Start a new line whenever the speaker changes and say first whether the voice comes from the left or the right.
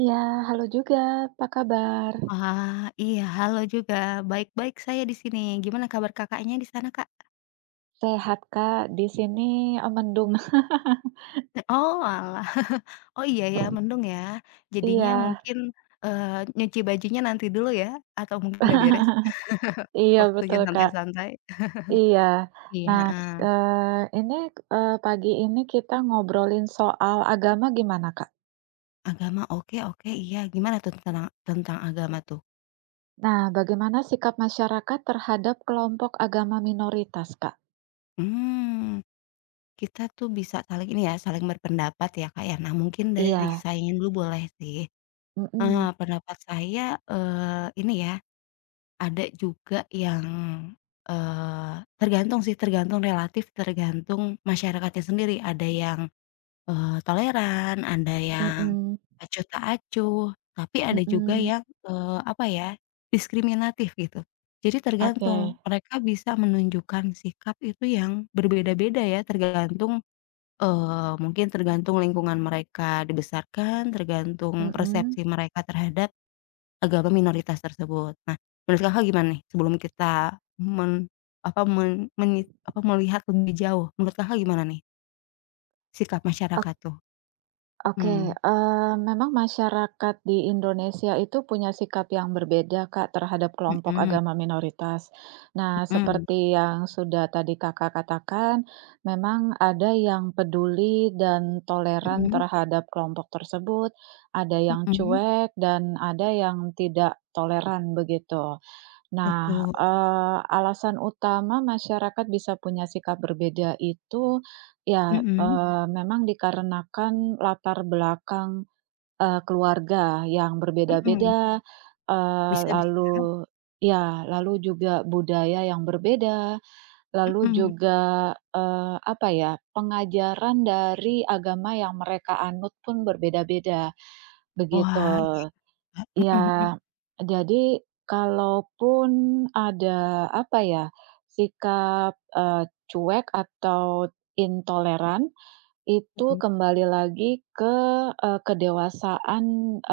right: Iya, halo juga, apa kabar?
left: Wah, iya halo juga, baik-baik saya di sini. Gimana kabar Kakaknya di sana, Kak?
right: Sehat, Kak, di sini, mendung.
left: Oh alah, oh iya ya mendung ya. Jadinya
right: Iya.
left: mungkin, nyuci bajunya nanti dulu ya atau mungkin udah beres,
right: Iya,
left: waktunya
right: betul, Kak.
left: santai-santai.
right: Iya.
left: Iya,
right: Nah,
left: heeh.
right: eee, ini, pagi ini kita ngobrolin soal agama gimana, Kak?
left: Agama oke oke iya, gimana tuh tentang tentang agama tuh?
right: Nah, bagaimana sikap masyarakat terhadap kelompok agama minoritas, Kak?
left: Hmm kita tuh bisa saling ini ya, saling berpendapat ya, Kak, ya. Nah mungkin dari
right: Iya,
left: sayanya dulu boleh sih. Eee,
right: mhm,
left: pendapat saya, ini ya, ada juga yang, eee, tergantung sih, tergantung relatif, tergantung masyarakatnya sendiri. Ada yang, toleran, ada yang
right: mhm,
left: acuh tak acuh, tapi ada juga
right: mhm,
left: yang, apa ya, diskriminatif gitu. Jadi
right: oke,
left: tergantung, mereka bisa menunjukkan sikap itu yang berbeda-beda ya, tergantung, mungkin tergantung lingkungan mereka dibesarkan, tergantung
right: mhm.
left: persepsi mereka terhadap agama minoritas tersebut. Nah, menurut Kakak gimana nih sebelum kita men apa, men menit apa, melihat lebih jauh, menurut Kakak gimana nih sikap masyarakat tuh?
right: Oke,
left: Mhm.
right: memang masyarakat di Indonesia itu punya sikap yang berbeda, Kak, terhadap kelompok
left: Mhm
right: agama minoritas. Nah,
left: mhm.
right: seperti yang sudah tadi Kakak katakan, memang ada yang peduli dan toleran
left: Mhm
right: terhadap kelompok tersebut, ada yang
left: mhm.
right: cuek dan ada yang tidak toleran begitu. Nah,
left: Betul.
right: alasan utama masyarakat bisa punya sikap berbeda itu ya,
left: Mhm
right: memang dikarenakan latar belakang, keluarga yang
left: mhm.
right: berbeda-beda, eee,
left: Bisa bisa.
right: lalu ya, lalu juga budaya yang berbeda, lalu
left: Mhm.
right: juga, apa ya, pengajaran dari agama yang mereka anut pun berbeda-beda, begitu.
left: Wah, iya. Mhm mhm
right: Ya, jadi kalaupun ada, apa ya, sikap, cuek atau intoleran, itu
left: mhm.
right: kembali lagi ke, kedewasaan,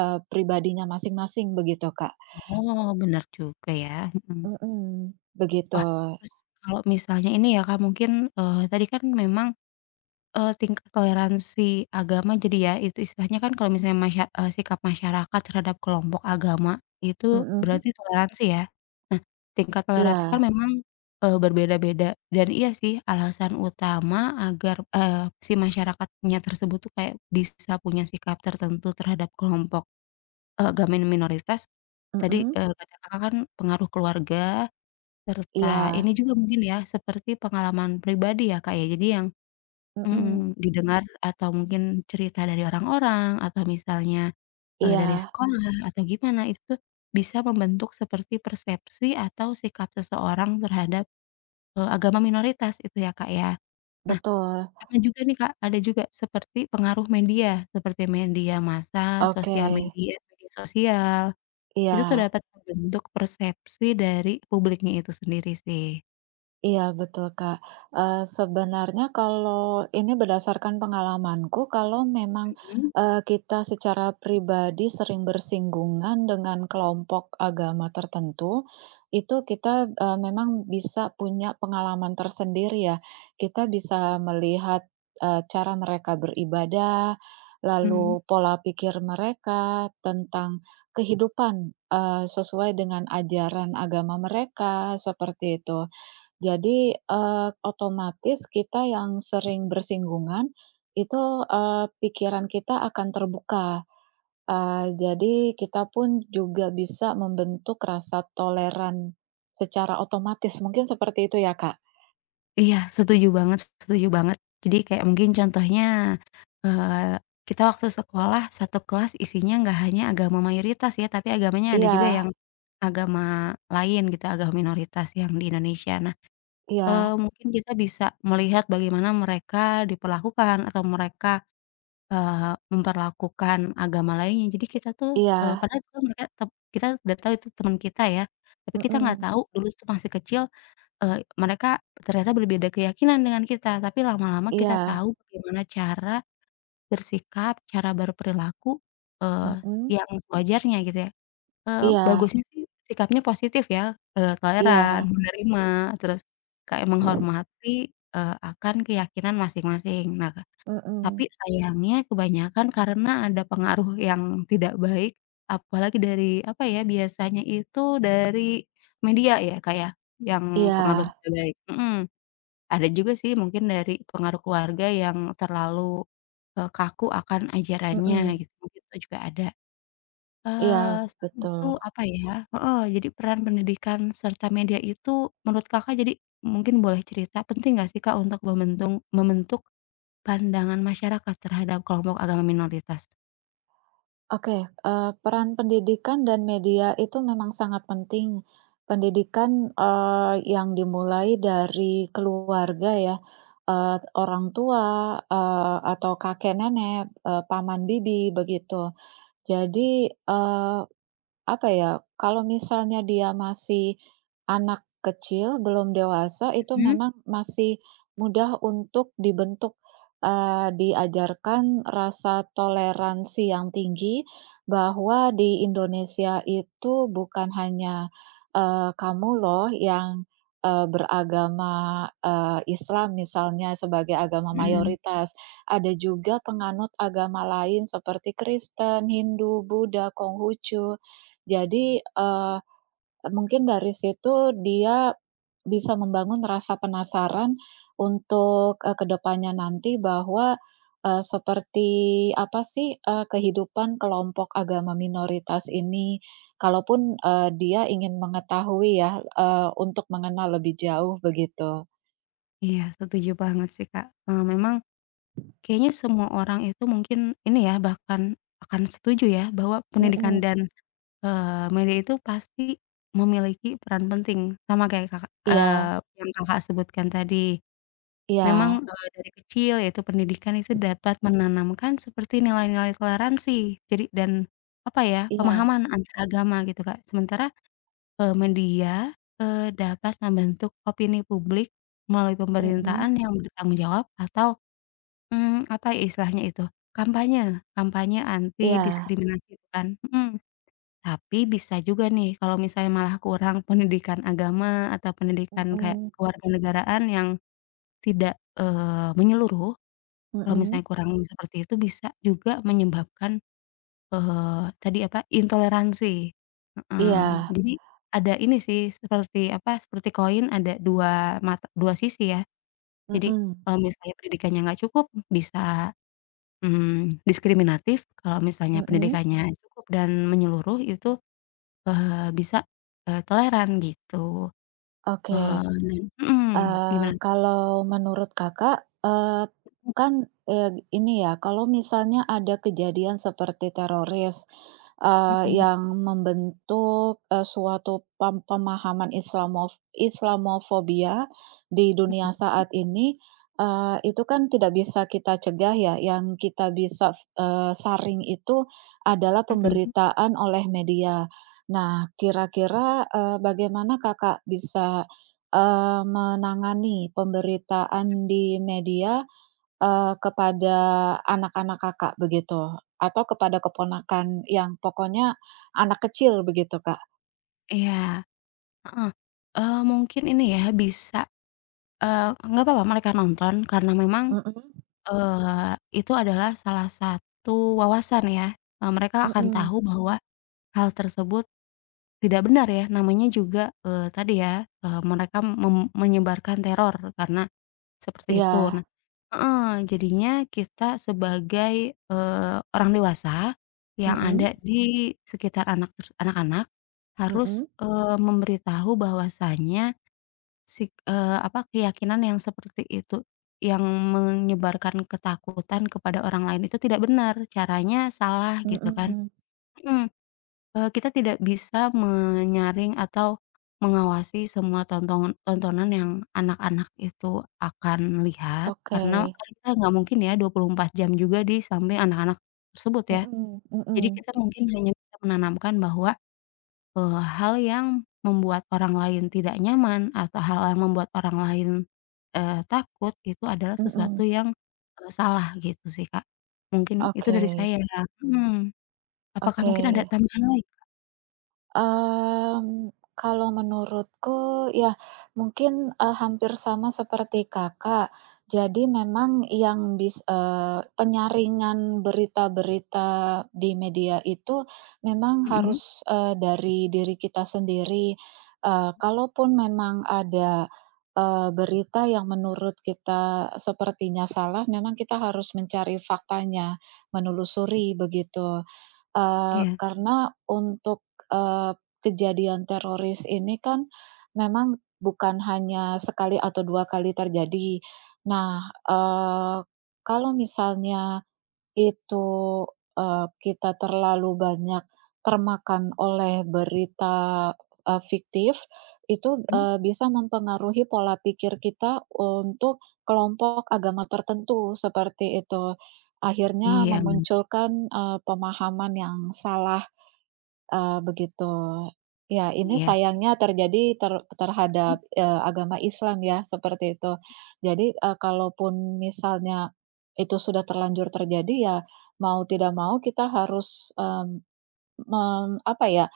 right: pribadinya masing-masing begitu, Kak.
left: Oh, bener juga ya. Mhm.
right: Mhm, begitu.
left: Wah, terus kalau misalnya ini ya Kak, mungkin, tadi kan memang tingkat toleransi agama jadi ya, itu istilahnya kan kalau misalnya sikap masyarakat terhadap kelompok agama itu
right: Mhm,
left: berarti toleransi ya? Nah, tingkat toleransi kan
right: iya,
left: memang, berbeda-beda dan iya sih alasan utama agar, si masyarakatnya tersebut tuh kayak bisa punya sikap tertentu terhadap kelompok, agama minoritas, tadi,
right: mhm,
left: kata Kakak kan pengaruh keluarga serta
right: iya,
left: ini juga mungkin ya seperti pengalaman pribadi ya, Kak, ya? Jadi yang,
right: mhm,
left: mhm, didengar atau mungkin cerita dari orang-orang atau misalnya, dari
right: iya,
left: sekolah atau gimana itu tuh bisa membentuk seperti persepsi atau sikap seseorang terhadap, agama minoritas itu ya, Kak, ya. Nah
right: betul,
left: sama juga nih, Kak, ada juga seperti pengaruh media seperti media massa,
right: oke,
left: sosial media, media sosial, itu tuh
right: iya.
left: dapat membentuk persepsi dari publiknya itu sendiri sih.
right: Iya betul, Kak. Sebenarnya kalau ini berdasarkan pengalamanku, kalau memang,
left: Mhm,
right: kita secara pribadi sering bersinggungan dengan kelompok agama tertentu, itu kita, memang bisa punya pengalaman tersendiri ya. Kita bisa melihat, cara mereka beribadah,
left: mmm.
right: lalu pola pikir mereka tentang kehidupan, sesuai dengan ajaran agama mereka, seperti itu. Jadi, otomatis kita yang sering bersinggungan itu, pikiran kita akan terbuka, jadi kita pun juga bisa membentuk rasa toleran secara otomatis, mungkin seperti itu ya, Kak?
left: Iya, setuju banget setuju banget. Jadi kayak mungkin contohnya, eee, kita waktu sekolah satu kelas isinya nggak hanya agama mayoritas ya, tapi agamanya ada juga
right: Iya,
left: yang agama lain gitu, agama minoritas yang di Indonesia. Nah,
right: iya,
left: mungkin kita bisa melihat bagaimana mereka diperlakukan atau mereka, memperlakukan agama lainnya. Jadi kita tuh,
right: iya,
left: padahal dulu mereka tep kita udah tahu itu teman kita ya, tapi kita nggak
right: mhm,
left: tahu dulu tuh masih kecil. Eee, mereka ternyata berbeda keyakinan dengan kita, tapi lama-lama kita
right: iya,
left: tahu bagaimana cara bersikap, cara berperilaku, eee,
right: mhm,
left: yang sewajarnya gitu ya. Eee,
right: iya,
left: bagusnya sih sikapnya positif ya, toleran,
right: iya,
left: menerima, terus kayak menghormati, akan keyakinan masing-masing. Nah tapi
right: mhm,
left: sayangnya kebanyakan karena ada pengaruh yang tidak baik, apalagi dari, apa ya, biasanya itu dari media ya, Kak, ya, yang pengaruh
right: iya,
left: tidak baik. Mhm. Ada juga sih mungkin dari pengaruh keluarga yang terlalu, kaku akan ajarannya
right: mhm,
left: gitu, mungkin itu juga ada.
right: iya,
left: Selain itu
right: betul.
left: apa ya heeh, jadi peran pendidikan serta media itu menurut Kakak jadi mungkin boleh cerita, penting nggak sih, Kak, untuk membentuk pandangan masyarakat terhadap kelompok agama minoritas.
right: Oke, peran pendidikan dan media itu memang sangat penting. Pendidikan, yang dimulai dari keluarga ya, eee, orang tua, atau kakek nenek, paman bibi begitu. Jadi, apa ya, kalau misalnya dia masih anak kecil, belum dewasa, itu
left: Mhm,
right: memang masih mudah untuk dibentuk, diajarkan rasa toleransi yang tinggi, bahwa di Indonesia itu bukan hanya, kamu loh yang, beragama, Islam misalnya sebagai agama
left: mhm.
right: mayoritas, ada juga penganut agama lain seperti Kristen, Hindu, Buddha, Konghucu. Jadi, mungkin dari situ dia bisa membangun rasa penasaran untuk, ke nanti bahwa, seperti apa sih, kehidupan kelompok agama minoritas ini. Kalaupun, dia ingin mengetahui ya, untuk mengenal lebih jauh begitu.
left: Iya, setuju banget sih, Kak. Memang kayaknya semua orang itu mungkin ini ya, bahkan akan setuju ya, bahwa pendidikan
right: Mhm.
left: dan, media itu pasti memiliki peran penting. Sama kayak Kakak,
right: Iya,
left: yang Kakak sebutkan tadi. Memang,
right: iya,
left: dari kecil yaitu pendidikan itu dapat menanamkan seperti nilai-nilai toleransi, jadi dan apa ya,
right: iya.
left: pemahaman antaragama gitu, Kak. Sementara media, dapat membentuk opini publik melalui
right: Mhm.
left: pemerintahan yang bertanggung jawab atau, apa ya istilahnya itu, kampanye kampanye anti
right: Iya.
left: diskriminasi itu kan. Mhm. Tapi bisa juga nih kalau misalnya malah kurang pendidikan agama atau pendidikan kayak
right: Mhm.
left: kewarganegaraan yang tidak, menyeluruh, kalau
right: Mhm.
left: misalnya kurang seperti itu bisa juga menyebabkan tadi apa, intoleransi, heeh.
right: Iya.
left: Jadi ada ini sih seperti apa, seperti koin ada 2 mata 2 sisi ya. Jadi
right: Mhm.
left: kalau misalnya pendidikannya nggak cukup bisa, mmm, diskriminatif, kalau misalnya
right: Mhm.
left: pendidikannya cukup dan menyeluruh itu, eee, bisa, toleran gitu.
right: Oke.
left: Dan mhm, gimana?
right: Kalau menurut Kakak, kan, ini ya, kalau misalnya ada kejadian seperti teroris,
left: Mhm
right: yang membentuk, suatu pemahaman Islamofobia di dunia
left: mhm
right: saat ini, itu kan tidak bisa kita cegah ya, yang kita bisa, saring itu adalah
left: mhm,
right: pemberitaan oleh media. Nah, kira-kira, bagaimana Kakak bisa menangani pemberitaan di media, kepada anak-anak Kakak begitu? Atau kepada keponakan yang pokoknya anak kecil begitu, Kak?
left: iya, heeh. Mungkin ini ya bisa, nggak apa-apa mereka nonton karena memang
right: Mhm,
left: Itu adalah salah satu wawasan ya, mereka akan
right: mhm,
left: tahu bahwa hal tersebut tidak benar ya, namanya juga, tadi ya, mereka menyebarkan teror karena seperti itu.
right: iya,
left: Nah heeh, jadinya kita sebagai, orang dewasa yang
right: mhm,
left: ada di sekitar anak-anak harus,
right: mhm,
left: memberitahu bahwasanya apa, keyakinan yang seperti itu, yang menyebarkan ketakutan kepada orang lain itu tidak benar, caranya salah gitu kan.
right: mhm,
left: Mhm, kita tidak bisa menyaring atau mengawasi semua tontonan yang anak-anak itu akan lihat,
right: oke,
left: karena kan kita nggak mungkin ya 24 jam juga di samping anak-anak tersebut ya.
right: mhm,
left: Jadi
right: mhm,
left: kita mungkin hanya bisa menanamkan bahwa hal yang membuat orang lain tidak nyaman atau hal yang membuat orang lain, takut itu adalah sesuatu
right: mhm,
left: yang, salah gitu sih, Kak. Mungkin itu
right: oke,
left: dari saya ya, mhm. Apakah
right: oke.
left: mungkin ada tambahan lagi?
right: Mmm, kalau menurutku ya mungkin, hampir sama seperti Kakak. Jadi memang yang penyaringan berita-berita di media itu memang
left: Mhm,
right: harus, dari diri kita sendiri. Kalaupun memang ada, berita yang menurut kita sepertinya salah, memang kita harus mencari faktanya, menelusuri begitu.
left: iya,
right: Karena untuk, kejadian teroris ini kan memang bukan hanya sekali atau 2 kali terjadi. Nah, kalau misalnya itu, kita terlalu banyak termakan oleh berita, fiktif, itu,
left: mhm,
right: bisa mempengaruhi pola pikir kita untuk kelompok agama tertentu, seperti itu. Akhirnya
left: iya benar,
right: memunculkan, pemahaman yang salah. Begitu. Ya, ini
left: iya,
right: sayangnya terjadi
left: mhm,
right: terhadap, agama Islam ya, seperti itu. Jadi, kalaupun misalnya itu sudah terlanjur terjadi, ya mau tidak mau kita harus, mmm, apa ya,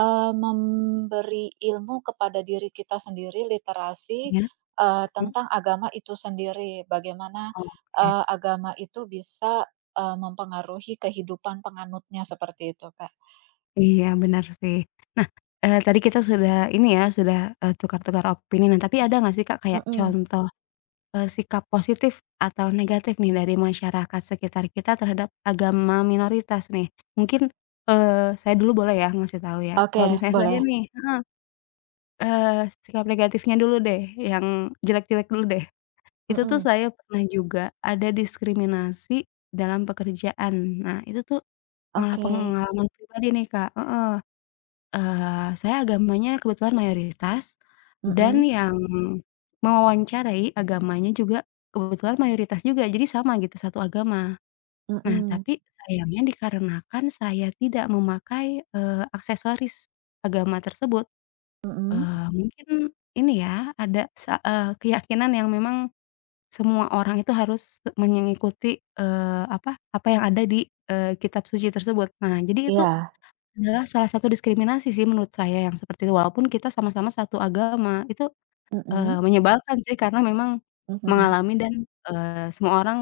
right: memberi ilmu kepada diri kita sendiri, literasi,
left: iya, mhm,
right: tentang agama itu sendiri. Bagaimana,
left: oke.
right: agama itu bisa, mempengaruhi kehidupan penganutnya, seperti itu, Kak.
left: Iya benar sih. Nah, tadi kita sudah ini ya, sudah, tukar-tukar opini, nah tapi ada nggak sih, Kak, kayak
right: Mhm.
left: contoh sikap positif atau negatif nih dari masyarakat sekitar kita terhadap agama minoritas nih. Mungkin, saya dulu boleh ya ngasih tahu ya? Kalau
right: Oke,
left: misalnya saya
right: boleh.
left: nih heeh, eee, sikap negatifnya dulu deh, yang jelek-jelek dulu deh. Itu tuh
right: Mhm,
left: saya pernah juga ada diskriminasi dalam pekerjaan. Nah, itu tuh malah
right: oke.
left: pengalaman pribadi nih, Kak. Saya agamanya kebetulan mayoritas, dan
right: Mhm,
left: yang mewawancarai agamanya juga kebetulan mayoritas juga, jadi sama gitu, satu agama. Nah,
right: mhm,
left: tapi sayangnya dikarenakan saya tidak memakai, aksesoris agama tersebut,
right: mhm,
left: mungkin ini ya, ada keyakinan yang memang semua orang itu harus mengikuti, apa apa yang ada di, kitab suci tersebut. Nah, jadi itu
right: iya,
left: adalah salah satu diskriminasi sih menurut saya yang seperti itu, walaupun kita sama-sama satu agama, itu,
right: mhm,
left: menyebalkan sih karena memang
right: mhm,
left: mengalami dan, semua orang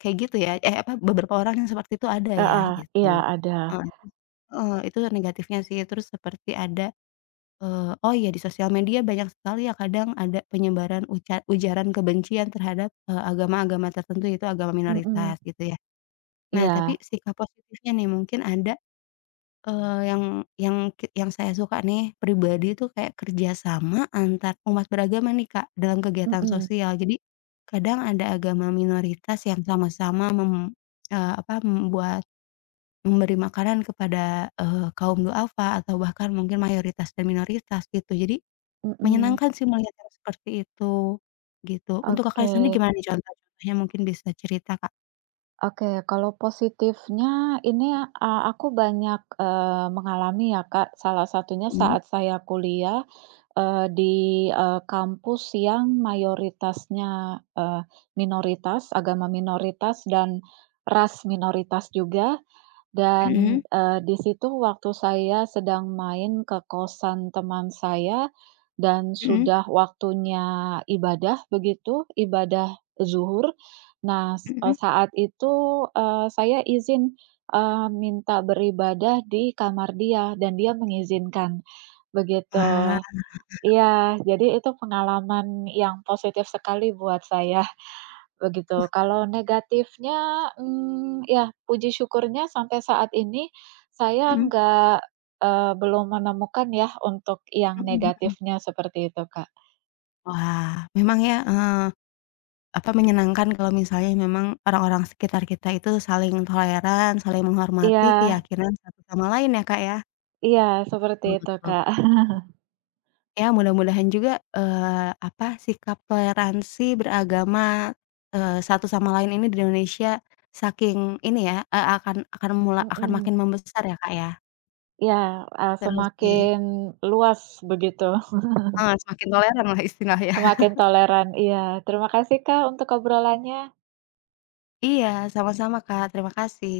left: kayak gitu ya, eh, apa, beberapa orang yang seperti itu ada ya
right: heeh, iya
left: gitu.
right: ada,
left: Heeh, itu negatifnya sih, terus seperti ada, oh iya di sosial media banyak sekali ya kadang ada penyebaran ujaran kebencian terhadap, agama-agama tertentu, itu agama
right: mhm,
left: minoritas gitu ya. Nah tapi
right: iya,
left: sikap positifnya nih mungkin ada Eee, yang yang saya suka nih pribadi itu kayak kerjasama antar umat beragama nih, Kak, dalam kegiatan
right: mhm,
left: sosial. Jadi kadang ada agama minoritas yang sama-sama apa, memberi makanan kepada, kaum du'afa atau bahkan mungkin mayoritas dan minoritas gitu. Jadi
right: mhm,
left: menyenangkan sih melihat yang seperti itu, gitu. Untuk Kakaknya
right: oke,
left: sendiri gimana nih contoh-contohnya mungkin bisa cerita, Kak?
right: oke. Kalau positifnya ini, aku banyak, mengalami ya, Kak, salah satunya
left: Mhm
right: saat saya kuliah, di, kampus yang mayoritasnya, minoritas, agama minoritas dan ras minoritas juga. Dan,
left: mhm
right: di situ waktu saya sedang main ke kosan teman saya dan
left: mhm
right: sudah waktunya ibadah begitu, ibadah zuhur. Nah,
left: mhm mhm.
right: saat itu, saya izin, minta beribadah di kamar dia dan dia mengizinkan, begitu.
left: Wah,
right: Iya, jadi itu pengalaman yang positif sekali buat saya. Begitu. Kalau negatifnya, mmm, ya puji syukurnya sampai saat ini saya
left: mhm
right: nggak, belum menemukan ya untuk yang
left: mhm mhm.
right: negatifnya seperti itu, Kak.
left: Wah, memang ya, apa, menyenangkan kalau misalnya memang orang-orang sekitar kita itu saling toleran, saling menghormati
right: Iya,
left: keyakinan satu sama lain ya, Kak, ya?
right: iya, seperti
left: Betul
right: itu,
left: betul.
right: Kak.
left: Ya, mudah-mudahan juga, apa, sikap toleransi beragama, satu sama lain ini di Indonesia saking ini ya, akan
right: Mhm.
left: makin membesar ya, Kak, ya?
right: Iya,
left: Seru
right: semakin
left: sih.
right: luas begitu,
left: Heeh, semakin toleran lah istilahnya.
right: semakin toleran. Iya, terima kasih, Kak, untuk obrolannya.
left: Iya, sama-sama, Kak, terima kasih.